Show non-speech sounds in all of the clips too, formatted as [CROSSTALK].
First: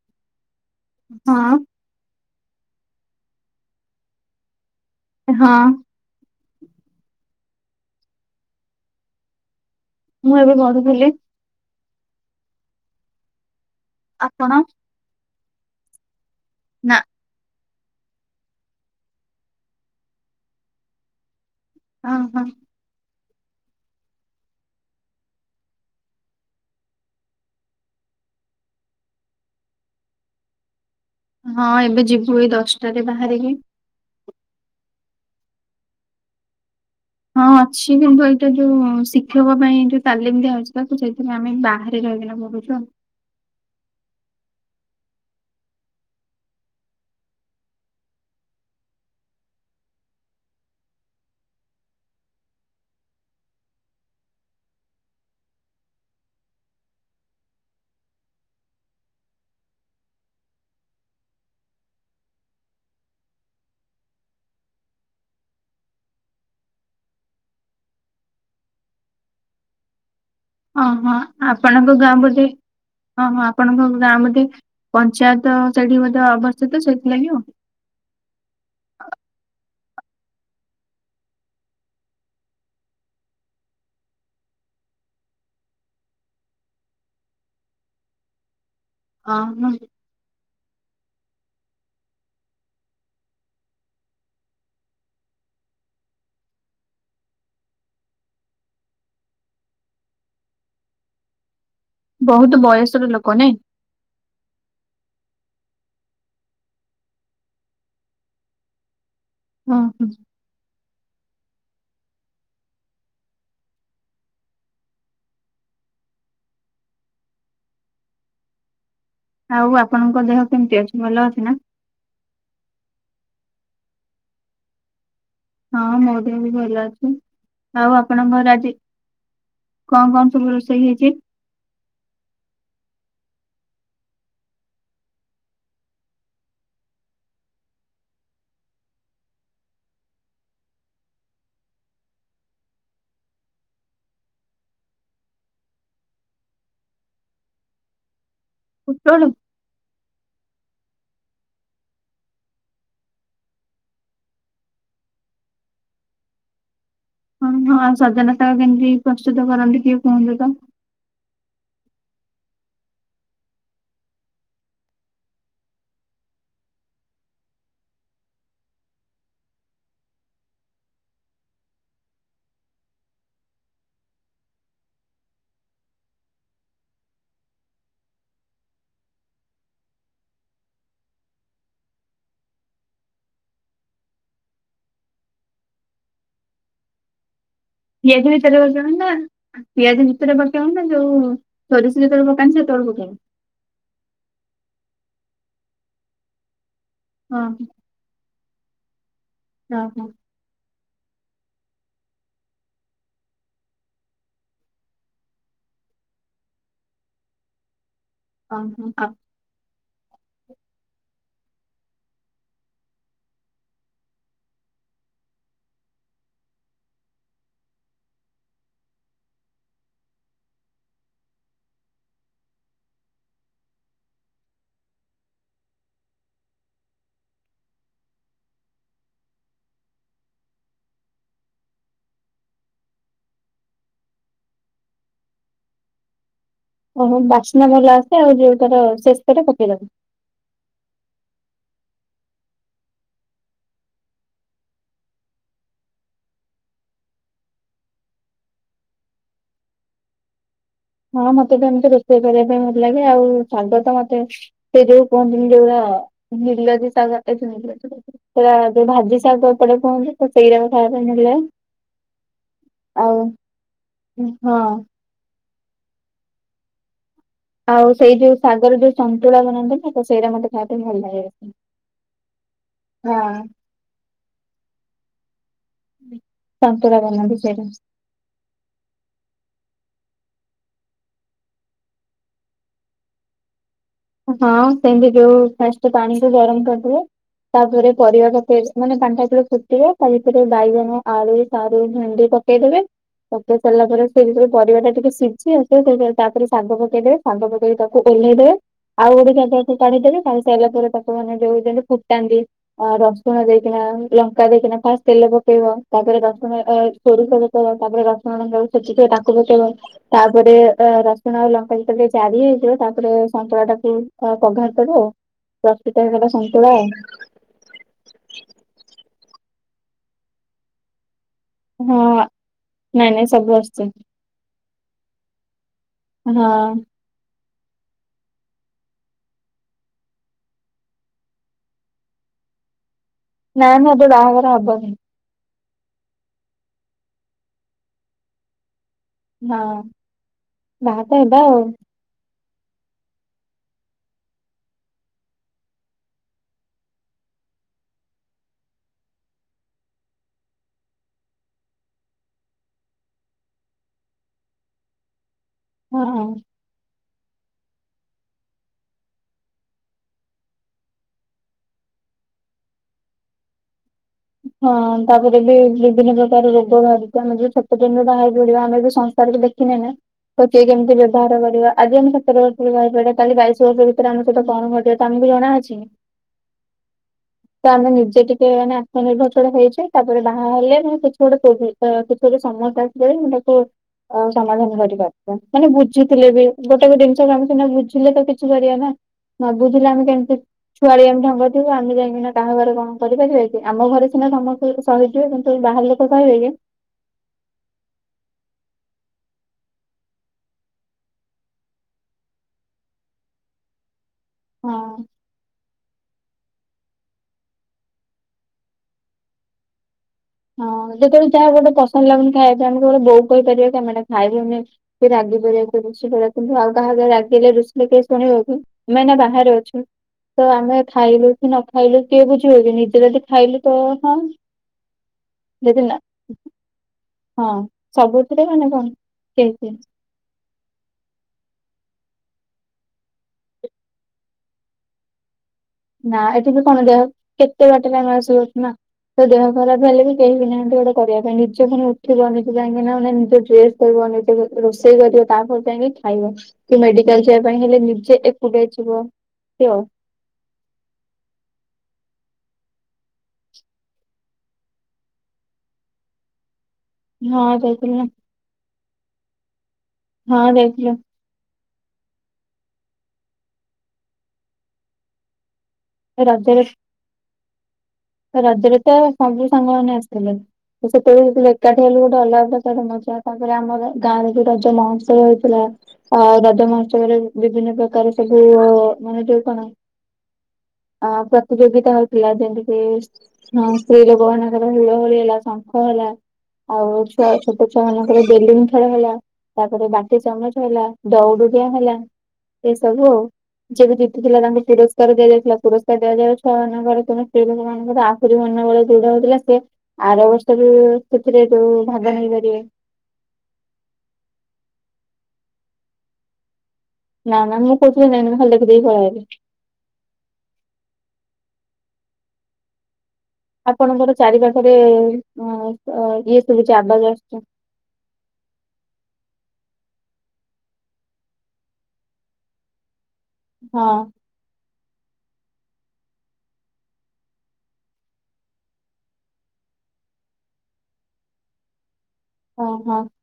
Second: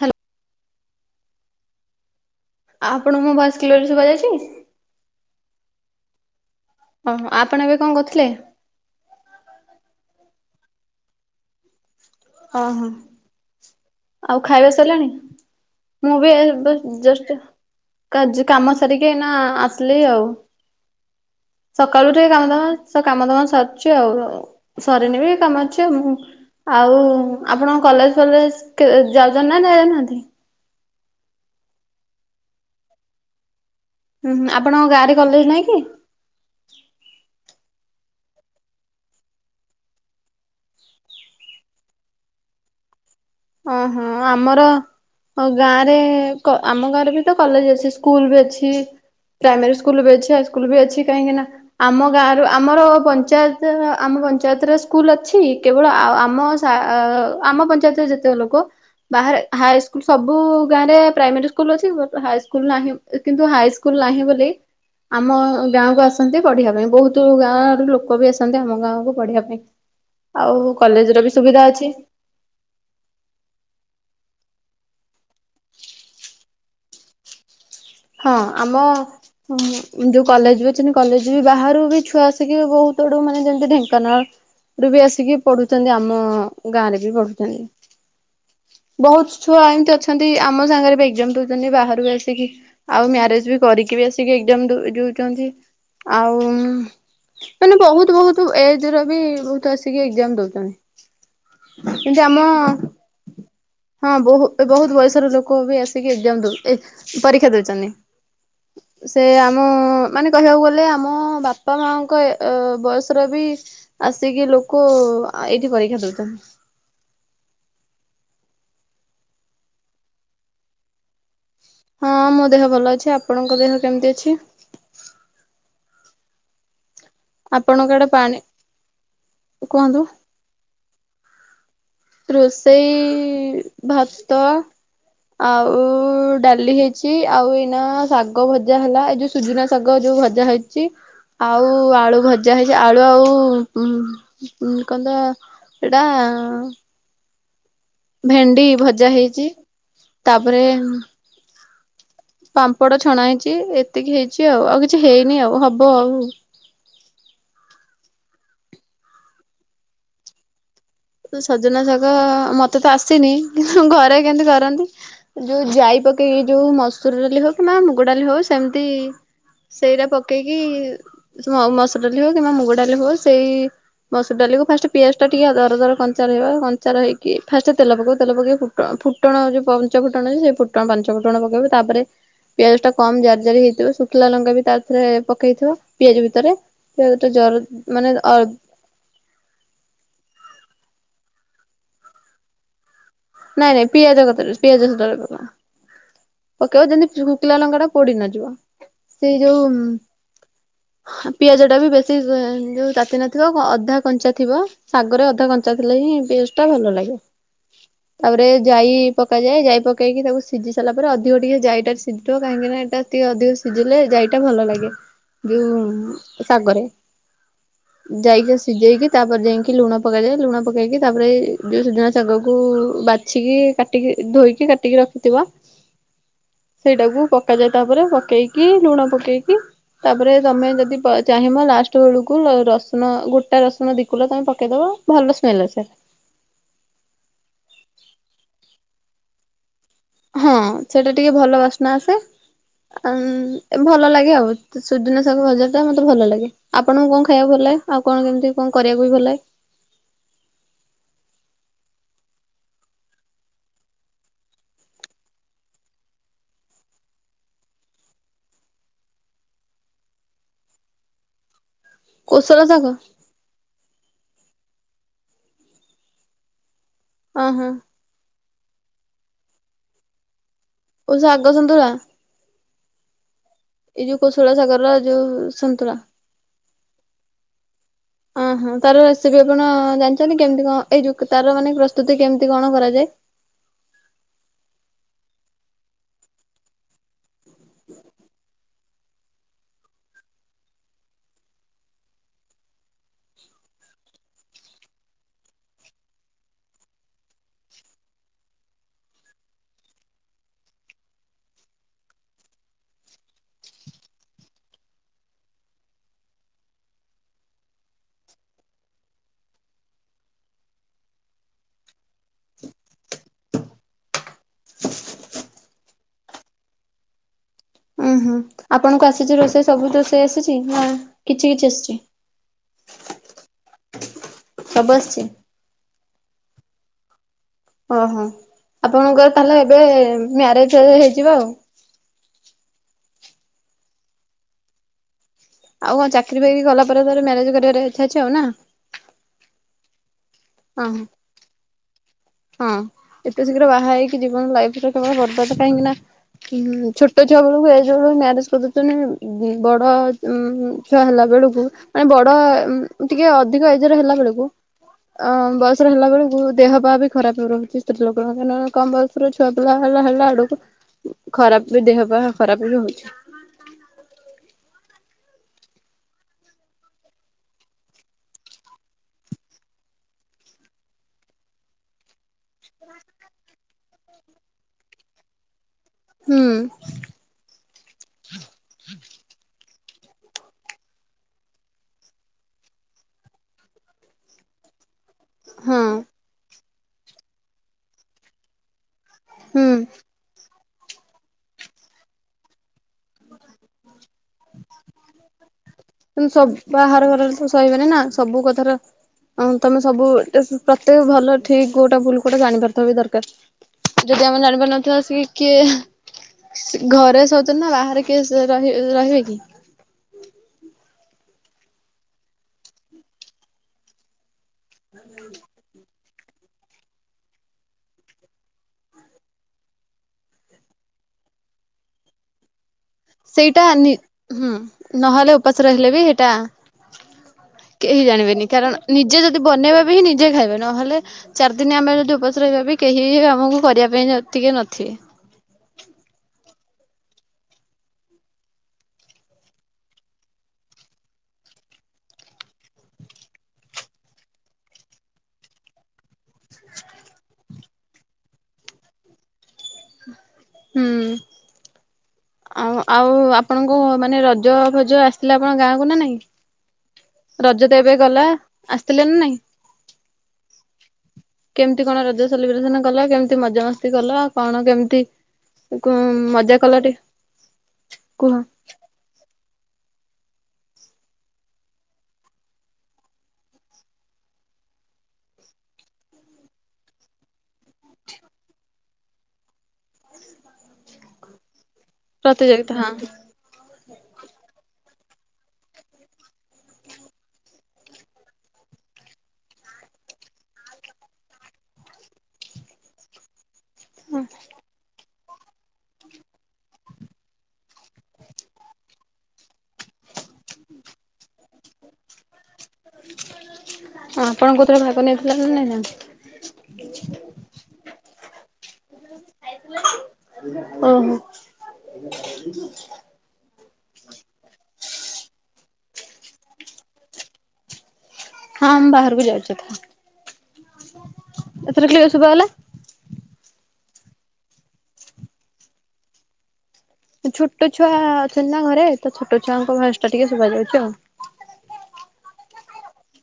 Hello. ହଁ। ଆପଣଙ୍କୁ ମୋ ଭଏସ୍ କ୍ଲିୟର ଶୁଭା ଯାଉଚି? ହଁ। ଓହୋ ଆପଣ ଏବେ କଣ କରୁଥିଲେ? ମୁଁ ଏବେ ଗଡ଼ୁଥିଲି। ଓହୋ ଆଉ ଆପଣ ଖାଇବା ସରିଲାଣି ମୁଁବି ଏବେ ନା ଜଷ୍ଟ କାଜ କାମ ସାରିକି ଏଇନା ଆସିଲି ଆଉ। ସକାଳୁ ହଁ ଉଠିକି ହଁ। କାମ ଦାମ ସ କାମ ଦାମ ସାରିଛି ଆଉ ଆଉ ସରିନିବି କାମ ଅଛି ମୁଁ ଆଉ ଆପଣଙ୍କ କଲେଜ୍ ଫଲେଜେ କେ ଯାଉଛନ୍ତିନା ଯାଉନାହାନ୍ତି? ହଁ ଏବେ ଯିବୁ ଏଇ ଦଶଟାରେ ବାହାରିବି ଉଁ ହୁଁ ଆପଣଙ୍କ ଗାଁରେ କଲେଜ୍ ନାହିଁକି? ହଁ ଅଛି କିନ୍ତୁ ଏଇଟା ଯୋଉ ଶିକ୍ଷକ ପାଇଁ ଯୋଉ ତାଲିମ୍ ଦିଆଯାଉଛି ତାକୁ ସେଇଥିପାଇଁ ଆମେ ବାହା ସେଇଠି ରହିକିନା ପଢ଼ୁଚୁ ଆଉ। ଅଁହଁ ଆମର ଆଉ ଗାଁରେ କ ଆମ ଗାଁରେବି ତକଲେଜ୍ ଅଛି ସ୍କୁଲ୍ ବି ଅଛି। ପ୍ରାଇମାରୀ ସ୍କୁଲବି ଅଛି ହାଇସ୍କୁଲବି ଅଛି କାହିକିନା ଆମ ଗାଁରୁ ଆମର ପଞ୍ଚାୟତ ଆମ ପଞ୍ଚାୟତରେ ସ୍କୁଲ୍ ଅଛି କେବଳ ଆ ଆମ ଆ ଆଉ ଆମ ପଞ୍ଚାୟତରେ ଯେତେକ ଲୋକ ବାହାରେ ହାଇସ୍କୁଲ୍ ସବୁ ଗାଁରେ ପ୍ରାଇମେରୀ ସ୍କୁଲ୍ ଅଛି ହାଇସ୍କୁଲ୍ ନାହିଁ। କିନ୍ତୁ ହାଇସ୍କୁଲ୍ ନାହିଁ ବୋଲି ଆମ ଗାଁକୁ ଆସନ୍ତି ପଢିବା ପାଇଁ ବହୁତ୍ ଗାଁ ଆଡ଼ୁ ଲୋକବି ଆସନ୍ତି ଆମ ଗାଁକୁ ପଢିବା ପାଇଁ। ଆଉ କଲେଜରେ ବିସୁବିଧା ଅଛି। ଆମ ପଟେ ହଁ ହଁ ଆପଣଙ୍କ ଗାଁ ବୋଧେ ପଞ୍ଚାୟତ ସେଠି ମଧ୍ୟ ଅବସ୍ଥିତ ସେଇଥିଲାଗି ଆଉ। ହଁ ଆମ ହଁ ଯୋଉ କଲେଜବି ଅଛନ୍ତି କଲେଜବି ବାହାରୁବି ଛୁଆ ଆସିକି ବହୁତ୍ ଆଡ଼ୁ ମାନେ ଯେମିତି ଢେଙ୍କାନାଳ ଏବେବି ଆସିକି ପଢୁଛନ୍ତି ଆମ ଗାଁରେ ବି ପଢୁଛନ୍ତି। ବହୁତ୍ ଛୁଆ ଓହୋ ଏମିତି ଅଛନ୍ତି ଆମ ସାଙ୍ଗରେବି ଏକ୍ଜାମ୍ ଦଉଛନ୍ତି ବାହାରୁ ଆସିକି। ଆଉ ମ୍ୟାରେଜବି କରିକିବି ଆସିକି ଏକ୍ଜାମ ଦ ଦଉଚନ୍ତି ଆଉ ମାନେ ବହୁତ୍ ବହୁତ୍ ଏଜ୍ ରେବି ବହୁତ୍ ଆସିକି ଏକ୍ଜାମ୍ ଦଉଚନ୍ତି। କିନ୍ତୁ ଆମ ବହୁତ ବୟସର ଲୋକ ନାଇଁ ହଁ ବହୁ ବହୁତ୍ ବୟସର ଲୋକବି ଆସିକି ଏକ୍ଜାମ୍ ଏ ଦଉ ପରୀକ୍ଷା ଦଉଚନ୍ତି। ସେ ଆମ ଓହୋ। ମାନେ କହିବାକୁ ଗଲେ ଆମ ବାପା ମାଆଙ୍କ ଅ ବୟସର ବି ଆସିକି ଲୋକ ଆ ଏଇଠି ପରୀକ୍ଷା ଦଉଚନ୍ତି। ଆଉ ଆପଣଙ୍କ ଦେହ କେମିତି ଅଛି ଭଲ ଅଛି ନା? ହଁ ମୋଦେହ ଭଲ ଅଛି ଆପଣଙ୍କ ଦେହ କେମିତି ଅଛି? ହଁ ମୋ ଦେହବି ଭଲ ଅଛି। ଆପଣଙ୍କ ଆଉ ଆଡେ ପାଣି ଆପଣଙ୍କର ଆଜି କୁହନ୍ତୁ। କଣ କଣ ସବୁ ରୋଷେଇ ହେଇଚି? ରୋଷେଇ ଭାତ ଆଉ ଡାଲି ହେଇଛି ଆଉ ଏଇନା ଶାଗ ଭଜା ହେଲା ଏ ଯୋଉ ସୁଯୁନା ଶାଗ ଯୋଉ ଭଜା ହେଇଛି। ଆଉ ଆଳୁ ଭଜା ହେଇଛି ଆଳୁ ଆଉ କନ୍ତ ଏଇଟା ଭେଣ୍ଡି ଭଜା ପୋଟଳ ହେଇଛି ତାପରେ ପାମ୍ପଡ ଛଣା ହେଇଛି ଏତିକି ହେଇଛି ଆଉ ଆଉ କିଛି ହେଇନି ଆଉ ହବ ଆଉ ହଁ ହଁ ସଜନା ଶାଗ କେମିତି ପ୍ରସ୍ତୁତ କରନ୍ତି ଟିକେ କୁହନ୍ତୁ ତ? ସଜନା ଶାଗ ମତେ ତ ଆସିନି ଘରେ କେମିତି କରନ୍ତି ଯୋଉ ଜାଇ ପକେଇକି ଯୋଉ ମସୁର ଡାଲି ହଉ କିମ୍ବା ମୁଗଡାଲି ହଉ ସେମିତି ସେଇରା ପକେଇକି ମସୁର ଡ଼ାଲି ହଉ କିମ୍ବା ମୁଗ ଡ଼ାଲି ହଉ ସେଇ ମସୁର ଡାଲିକୁ ଫାଷ୍ଟ ପିଆଜ ଟା ଟିକେ ଦର ଦର କଞ୍ଚା ରହିବ କଞ୍ଚା ରହିକି ଫାଷ୍ଟ ତେଲ ପକେଇବ ତେଲ ପକେଇ କି ଫୁଟଣ ଫୁଟଣ ଯୋଉ ପଞ୍ଚ ଫୁଟଣ ସେ ଫୁଟ ପଞ୍ଚ ଫୁଟଣ ପକେଇବ ତାପରେ। ପିଆଜ ଟା କମ ଜାରି ଜାରି ହେଇଥିବ ଶୁଖିଲା ଲଙ୍କା ବି ତାଧିଅରେ ପକେଇଥିବ ପିଆଜ ଭିତରେ। ପିଆଜ ଟା ଜର ମାନେ ପିଆଜ ଅ ଭିତରେ ପକେଇ ହୁଅନ୍ତା ପିଆଜ ଭିତରେ ପକେଇ ହୁଅନ୍ତା ସୋରିଷ ଯେତେବେଳେ ପକାନ୍ତି ସେତେବେଳେ ପକେଇବ। ନାଇଁ ନାଇଁ ପିଆଜ କଥା ପିଆଜ ଯେତେବେଳେ ପକାନ୍ତି ପକେଇବ ଯେମିତି ହଁ ଶୁଖିଲା ଲଙ୍କାଟା। ପୋଡିି ନ ଯିବ ସେଇ ହଁ ହଁ ଯୋଉ। ପିଆଜ ଟା ବି ବେଶୀ ଯୋଉ ତାତି ନଥିବ ଅଧା କଞ୍ଚା ଥିବ। ଶାଗରେ ଅଧା କଞ୍ଚା ଥିଲେ ହିଁ ପିଆଜ ଟା ଭଲ ଲାଗେ। ତାପରେ ଜାଇ ହଁ ହଁ। ଯାଏ ଜାଇ ପକେଇ ତାକୁ ସିଝି ସାରିଲା ପରେ ଅଧିକ ଟିକେଏ ଜାଇଟା ସିଝିବ କାହିଁକିନା ଏଇା ଟିକେ ଅଧିକ ସିଝିଲେ ଜାଇଟା ଭଲ ଲାଗେ ଯୋଉ ଶାଗରେ। ଜାଇକି ସିଝେଇକି ତାପରେ ଯାଇଁକି ଲୁଣ ପକାଯାଏ ଲୁଣ ପକାଇକି ତାପରେ ଯେଉଁ ଶୁଯୁନା ଶାଗକୁ ବାଛିକି କାଟିକି ଧୋଇକି କାଟିକି ରଖିଥିବ ସେଇଟାକୁ ପକାଯାଏ ତାପରେ ପକେଇକି ଲୁଣ ପକେଇକି। ତାପରେ ତମେ ଯଦି ଚାହିଁବ ଲାଷ୍ଟ ବେଳକୁ ରସୁଣ ଗୋଟା ରସୁଣ ଦି କୁଲା ତମେ ପକାଇଦେବ। ଭଲ ସ୍ମେଲ ଅସେ। ଓହୋ ବାସ୍ନା ଭଲ ଆସେ ଆଉ ଯୋଉଟାର ଶେଷରେ ପକେଇଦବ। ହଁ ସେଟା ଟିକେ ଭଲ ବାସ୍ନା ଆସେ। ଉଁ ଭଲ ଲାଗେ ଆଉ ସୁଜୁନା ଶାଗ ଭଜାଟା ମତେ ଭଲ ଲାଗେ। ଆପଣଙ୍କୁ କଣ ଖାଇବାକୁ ଭଲ ଲାଗେ। ଆଉ କଣ କେମିତି କଣ କରିବାକୁ ବି ଭଲ ଲାଗେ। ହଁ ମତେ ତ ଏମିତି ରୋଷେଇ କରିବା ପାଇଁ ଭଲ ଲାଗେ। ଆଉ ଶାଗ ତ ମତେ ସେ ଯେଉ କୁହନ୍ତିନି ଯୋ ନିଲଜ ସାଗ ନିଲାଜ ଯୋଉ ଭାଜି ସାଗ ଏପଟେ କୁହନ୍ତୁ ତ ସେଇଟା ଖାଇବାକୁ ଭଲ ଲାଗେ କୋଶଳା ଶାଗ ଆଉ ହଁ। ଅ ହଁ ଆଉ ସେଇ ଯୋଉ ଶାଗର ଯୋଉ ସନ୍ତୁଳା ବନାନ୍ତି ନା ତ ସେଇଟା ମତେ ଖାଇବାକୁ ଭଲ ଓ ଲାଗେ ବେଶୀ। ଶାଗ ସନ୍ତୁଳା। ହଁ। ଏଇ ଯୋଉ କୋଶଳ ସାଗରର ଯୋଉ ସନ୍ତୁଳା ସନ୍ତୁଳା ବନାନ୍ତି ସେଟା। ଓହୋ ତାର ରେସିପି ଆପଣ ଜାଣିଛନ୍ତି କେମିତି କଣ ଏଇ ଯଉ ତାର ମାନେ ପ୍ରସ୍ତୁତି କେମିତି କଣ କରାଯାଏ? ହଁ ସେମିତି ଯୋଉ ଫାଷ୍ଟ ପାଣି କୁ ଗରମ କରିଦେବେ ତାପରେ ପରିବା ପକାଇବେ ମାନେ ପାଣି ଟା ଯେତେବେଳେ ଫୁଟିବ ତା ଭିତରେ ବାଇଗଣ ଆଳୁ ସାରୁ ଭେଣ୍ଡି ପକ୍ ପକାଇଦେବେ ପକେଇ ସାରିଲା ପରେ ସେ ଯୋଉ ପରିବା ଟା ଟିକେ ସିଝି ଆସେ ତାପରେ ଶାଗ ପକେଇଦେବେ ସାଗ ପକେଇ ତାକୁ ଓହ୍ଲାଇ ଦେବେ। ଆଉ ଗୋଟେ ଜାଗା କୁ କାଢ଼ିଦେବେ କାଢ଼ିସରିଲ ପରେ ତାକୁ ମାନେ ଯୋଉ ଯେମିତି ଫୁଟାନ୍ତି ଅ ରସୁଣ ଦେଇକିନା ଲଙ୍କା ଦେଇକିନା ଫାଷ୍ଟ ତେଲ ପକେଇବ ତାପରେ ରସୁଣ ସୋରୁଷ ପକେଇବ ତାପରେ ରସୁଣ ଲଙ୍କା କୁ ଛେଚିକି ତାକୁ ପକେଇବ ତାପରେ ରସୁଣ ଆଉ ଲଙ୍କା ଯେତ ଟିକେ ଜାରି ହେଇଯିବ ତାପରେ ସନ୍ତୁଳା ଟା ପଘାରି ଦବ ରଶି ଟାଇପ୍ ର ସନ୍ତୁଳା ଉଁ ହୁଁ ଆପଣଙ୍କୁ ଆସିଛି ରୋଷେଇ ସବୁ ରୋଷେଇ ଆସିଛି ନା କିଛି କିଛି ଆସିଛି ହଁ ନାଇଁ ନାଇଁ ସବୁ ଆଶୁଚି। ସବୁ ଆସଛି। ହଁ। ଓହୋ ଆପଣଙ୍କର ତାହେଲେ ଏବେ ମ୍ୟାରେଜ ହେଇଯିବ ଆଉ। ନାଁ ନାଁ ଏବେ ବାହାଘର ହବ ନି। ଆଉ କଣ ଚାକିରିବାକିରି କରିଲା ପରେଥରେ ମ୍ୟାରେଜ କରିବ ଇଚ୍ଛା ଅଛି ଆଉ ନା। ହଁ ହଁ ବାହାତ ହେବ ଆଉ। ହଁ ଏତେ ଶୀଘ୍ର ବାହା ହେଇକି ଜୀବନ ଲାଇଫ କେବଳ ବର୍ବାଦ କାହିଁକି ନା ହୁଁ ଛୋଟ ଛୁଆ ବେଳକୁ ଏଜ ବେଳୁ ମ୍ୟାରେଜ କରିଦଉଛନ୍ତି ବଡ଼ ଛୁଆ ହେଲା ବେଳକୁ ମାନେ ବଡ ଟିକେ ଅଧିକ ଏଜରେ ହେଲା ବେଳକୁ ଅ ବୟସରେ ହଁ ହେଲା ବେଳକୁ ଦେହ ପା ବି ଖରାପ ରହୁଛି ସ୍ତ୍ରୀ ଲୋକଙ୍କ କାରଣ କମ ବୟସ ର ଛୁଆ ପିଲା ହେଲା ହେଲା ଆଡକୁ ଖରାପ ବି ଦେହ ବା ଖରାପ ବି ହଉଛି। ହଁ ତାପରେ ବି ବିଭିନ୍ନ ପ୍ରକାର ରୋଗ ଧରିଛି ଆମେ ଯ ସେତେ ଦିନ ବାହାର ପଡିବା ଆମେ ବି ସଂସାରରେ ଦେଖ ଖିନାଇଁ ନା [UNINTELLIGIBLE] କେମିତି ବ୍ୟବହାର କରିବା ଆଜି ଆମେ ସେତର ପ ଭଟା କାଲି ବାଇଶ ବର୍ଷ ଭିତରେ ଆମ ସହିତ କଣ ଘଟିବ ତମକୁ ଜଣା ଅଛି? ହୁଁ। ତ ଆମେ ନିଜେ ଟିକେ ନା ନିର୍ଭଛ ହେଇଛି ତାପରେ ବାହା ହେଲେ ମୁଁ କିଛି ଗୋଟେ କୋଧି ତ କିଛି ଗୋଟେ ସମସ୍ତ ଆସିଲଳେ ମୁଁ ତାକୁ ଅ ସମାଧାନ କରିବା। ମାନେ ହଁ ବୁଝିଥିଲେ ବି ଗୋଟେ ଗୋଟ ଜିନିଷ କାମ ସିନା ବୁଝିଲେ ତ କିଛି କରିବା ନା। ନ ହୁଁ ବୁଝିଲେ ଆମେ କେମିତି ଛୁଆଲିଆମେ ଢଙ୍ଗ ଯିବ ଆମେ ଯାଇକି ନା କାହା ଘରେ କଣ କରିପାରିବା କି ଆମ ଘରେ ସ ସମସ୍ତେ ସହିଯିବେ କିନ୍ତୁ ବାହାର ଲୋକ କହିବେ କି। ବାହାରଘରରେ ତ ସହହିବାନି ନା ସବୁ କଥାର ହଁ ତମେ ସବୁ ପ୍ରତ୍ୟେକ ଭଲ ଠିକ କୋଉଟା ଭୁଲ କୋଉଟେ ଜାଣିପାରଥ ବି ଦରକାର। ଯଦି ଆମେ ଜାଣିପାରୁନଥିବା ହଁ ଆସିକି କିଏ ଘରେ ସଉଛନ୍ତି ନା ବାହାରେ କିଏ ସେ ରହି ରହିବେ କି? ହଁ ଯେତେବେଳେ ଯାହା ଗୋଟେ ପସନ୍ଦ ଲାଗୁନି ଖାଇବା ପାଇଁ ଆମେ ଗୋଟେ ବୋଉ କହିପାରିବା କେ ଆମେଟା ଖାଇବୁନି। [UNINTELLIGIBLE] କିନ୍ତୁ ଆଉ କାହାଗରେ ରାଗିଲେ ରୁଷିଲେ କେ ଶୁଣିବ କି? ଆମେ ନା ବାହାରେ ଅଛୁ। ତ ଆମେ ଖାଇଲୁ କି ନ ଖାଇଲୁ କିଏ ବୁଝିବନି ନିଜେ ଯଦି ଖାଇଲୁ ସେଇଟା ତ ହଁ ହୁଁ ନହେଲେ ଉପାସ ଯଦି ରହିଲେ ନା ବି ସେଇଟା ହଁ କେହି ସବୁଥିରେ ଜାଣିବେନି ମାନେ କାରଣ ନିଜେ କଣ ଯଦି କେହି ବନେଇବେ ବି ହିଁ ନିଜେ ଖାଇବେ ନହେଲେ ଚାରି ଦିନ ଆମେ ଯଦି ଉପାଶ୍ର ହେ ବି କେହି ଆମକୁ କରିବା ପାଇଁ ଟିକେ ନଥିବେ। ନା ଏଠି ବି କଣ ଦେହ କେତେ ବାଟେ ଟାଇମେ ଆସିବଛି ନା। ତ ଦେହ ଖରାପ ହେଲେ ବି କେହି ବି ନାହାନ୍ତି ଗୋଟେ କରିବା ପାଇଁ ନିଜ ପୁଣି ଉଠିବନି କାଇଁକି ନାନେ ନିଜ ଡ୍ରେସ ବ ରୋଷେଇ କରିବ ତାପରେ ଯାଇକି ଖାଇବ। କି ମେଡିକାଲ ଯିବା ପାଇଁ ହେଲେ ନିଜେ ଏକୁଟିଆ ଯିବ ସେଅ। ହୁଁ। ଆଉ ଆଉ ଆପଣଙ୍କ ମାନେ ରଜ ଭଜ ଆସିଥିଲା ଆପଣ ଗାଁକୁ ନା ନାଇଁ। ହଁ ରଜତ ଏବେ ଯାଇଥିଲୁ ନା ଗଲା ଆସିଥିଲେନ ନାଇଁ। ହଁ ଦେଇଥିଲୁ। କେମିତି କଣ ରଜ ସେଲିବ୍ରେସନ କଲ କେମିତି ମଜାମସ୍ତି କଲ କଣ କେମିତି? ମଜା ରଜରେ କଲା ଟେ ରଜରେ ତ ସବୁ ସାଙ୍ଗ ମାନେ ଆସିଥିଲେ। ସେତେବେଳେ ଏକାଠି ହେଲୁ ଗୋଟେ ଅଲଗା ଅଲଗା ପ୍ରକାର ମଜା ତାପରେ ଆମର ଗାଁରେ ଯୋଉ ରଜ ମହୋଶ୍ଚବ ହେଇଥିଲା। ଆଉ ରଜ ମହୋତ୍ସବରେ ବିଭିନ୍ନ ପ୍ରକାର ସବୁ ମାନେ ଯୋଉ କଣ ଅ ପ୍ରତିଯୋଗିତା ହଉଥିଲା ଯେନ୍ତି ପ୍ରତିଯୋଗିତା ହଁ। ହଁ ସ୍ତ୍ରୀ ଲୋକ ମାନଙ୍କର ହୁଳହୁଳି ହେଲା ଶଙ୍ଖ ହେଲା ଆଉ ଛୁଆ ଛୋଟ ଛୁଆ ମାନଙ୍କର ବେଲୁନ୍ ଖେଳ ହେଲା ତାପରେ ବାଟି ଚାମଚ ହେଲା, ଦୌଡି ଡିଆଁ ହେଲା ଏସବୁ ଆଉ। ଯଏବି ଜିତିଥିଲା ତାଙ୍କୁ ପୁରସ୍କାର ଦିଆଯାଇଥିଲା, ପୁରସ୍କାର ଦିଆଯିବାରୁ ଛୁଆ ମାନଙ୍କ ଘରେ [UNINTELLIGIBLE] ସ୍ତ୍ରୀ ଲୋକ ମାନଙ୍କର ଆହୁରି ମନବଳ ଦୃଢ଼ ହୋଇଥିଲା ସିଏ ଆର ବର୍ଷ ରୁ ସେଥିରେ ଯୋଉ ଭାଗ ନେଇପାରିବେ। ଆପଣ କେଉଥିରେ ଭାଗ ନେଇଥିଲେ ନା ନେଇନାହାନ୍ତି? ନା-ନା ମୁଁ କୋଉଥିରେ ନେଇନି, ମୁଁ ଖାଲି ଦେଖିଦେଇକି ପଳେଇ ଆଇଲି। ଓହୋ। [INAUDIBLE] ଆପଣଙ୍କର ଚାରି ପାଖରେ ଅ ଇଏ ସଭୁଛି ଆବାଜ୍ ଆସୁଚି। ହଁ ମୁଁ ବାହାରକୁ ଯାଉଛି [UNINTELLIGIBLE] ଏଥର କ୍ଲିୟର୍ ଶୁଭା ଗଲା? ହଁ। ଛୋଟ ଛୁଆ ଅଛନ୍ତି ନା ଘରେ, ତ ଛୋଟ ଛୁଆଙ୍କ ଭାଏସ୍ ଟା ଟିକେ ଶୁଭା ଯାଉଚି ଆଉ। [UNINTELLIGIBLE]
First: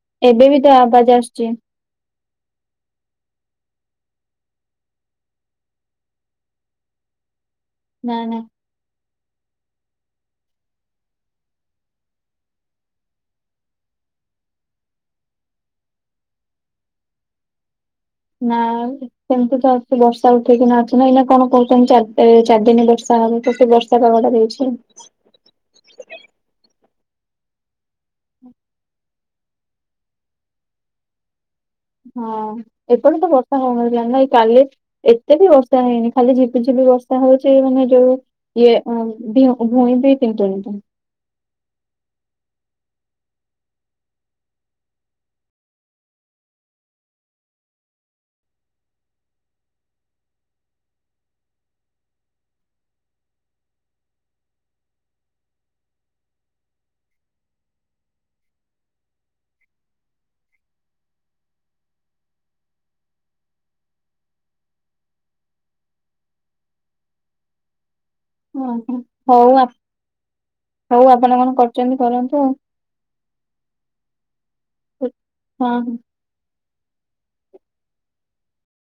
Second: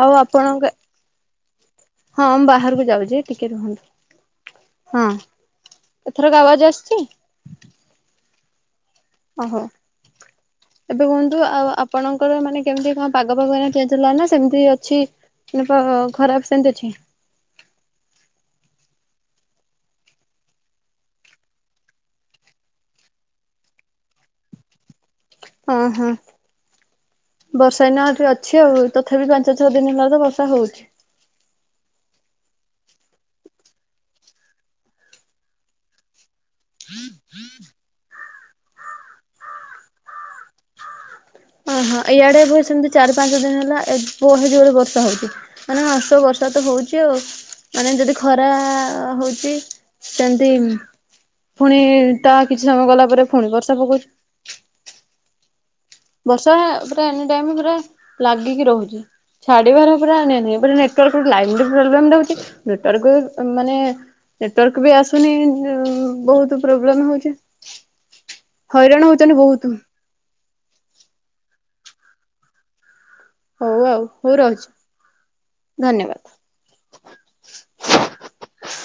ଆଉ ଏବେ ବି ଆପଣଙ୍କ, ତ ଆବାଜ ଆସୁଛି ହଁ ମୁଁ ବାହାରକୁ ଯାଉଚି ଟିକେ ରୁହନ୍ତୁ। ହଁ ଏଥରକ ଅୱାଜ୍ ଆସୁଚି। ନା-ନା। ଓହୋ। ଏବେ କୁହନ୍ତୁ ଆଉ ଆପଣଙ୍କର ମାନେ କେମ୍ତି କଣ ପାଗ ଫାଗ ଏଇନା ଚେଞ୍ଜ ହେଲା ନା ସେମ୍ତି ଅଛି? ନା ପ ଖରାମ୍ ସେମ୍ତି ଅଛି। ନାଁ। ସେମ୍ତି ତ ଆସି ବର୍ଷା ଉଠେଇକିନା ଅଛି ନା ଏଇନା କଣ କହୁଛନ୍ତି ଚାରଦିନ୍ ବର୍ଷା ହବ, ତ ସେ ବର୍ଷା ପାଗଟା ଦେଇଛି। ହଁ-ହଁ। ବର୍ଷା ଏଇନା ଏଠି ଅଛି ଆଉ, ତଥାପି ପାଞ୍ଚ ଛଅ ଦିନ ହେଲା ତ ବର୍ଷା ହଉଛି। ହଁ ଏପଟେ ତ ବର୍ଷା କଣ [UNINTELLIGIBLE] ଏଇ କାଲି ଏତେ ବି ବର୍ଷା ହେଇନି ଖାଲି ଝିପ୍ କିଛି ବି ବର୍ଷା ହଉଚି ମାନେ ଯୋଉ ଇଏ ଭୁଇଁ ବି ତିନ୍ତୁଣି। ଓହୋ ଇଆଡେ ବା ସେମ୍ତି ଚାରି ପାଞ୍ଚ ଦିନ ହେଲା ଏ ବହେ ଜୋରେ ବର୍ଷା ହଉଚି। ମାନେ ନନ୍ ଷ୍ଟପ ବର୍ଷା ତ ହଉଚି ଆଉ, ମାନେ ଯଦି ଖରା ହଉଚି ସେମ୍ତି ଫୁଣି ତା କିଛି ସମୟ ଗଲା ପରେ ଫୁଣି ବର୍ଷା ପକଉଚି। ବର୍ଷା ପୁରା ଏନି ଟାଇମ୍ ପୁରା ଲାଗିକି ରହୁଚି। ଛାଡ଼ିବାର ପୁରା ନେ ନି ଏପଟେ ପୁରା ନେଟୱାର୍କରୁୁ ଲାଇନ୍ ବି ପ୍ରୋବ୍ଲେମ୍ ରହୁଚି। ନେଟୱର୍କ ମାନେ ନେଟୱାର୍କ ବି ଆସୁନି ବହୁତୁ ପ୍ରୋବ୍ଲେମ୍ ହଉଚି। ହଉ ଆପ୍ ଆପଣ କଣ କରୁଚନ୍ତି କରନ୍ତୁ ଆଉ। ହଉ ଆଉ, ହଉ ରହୁଚି ହଁ ହଁ। ଧନ୍ୟବାଦ୍।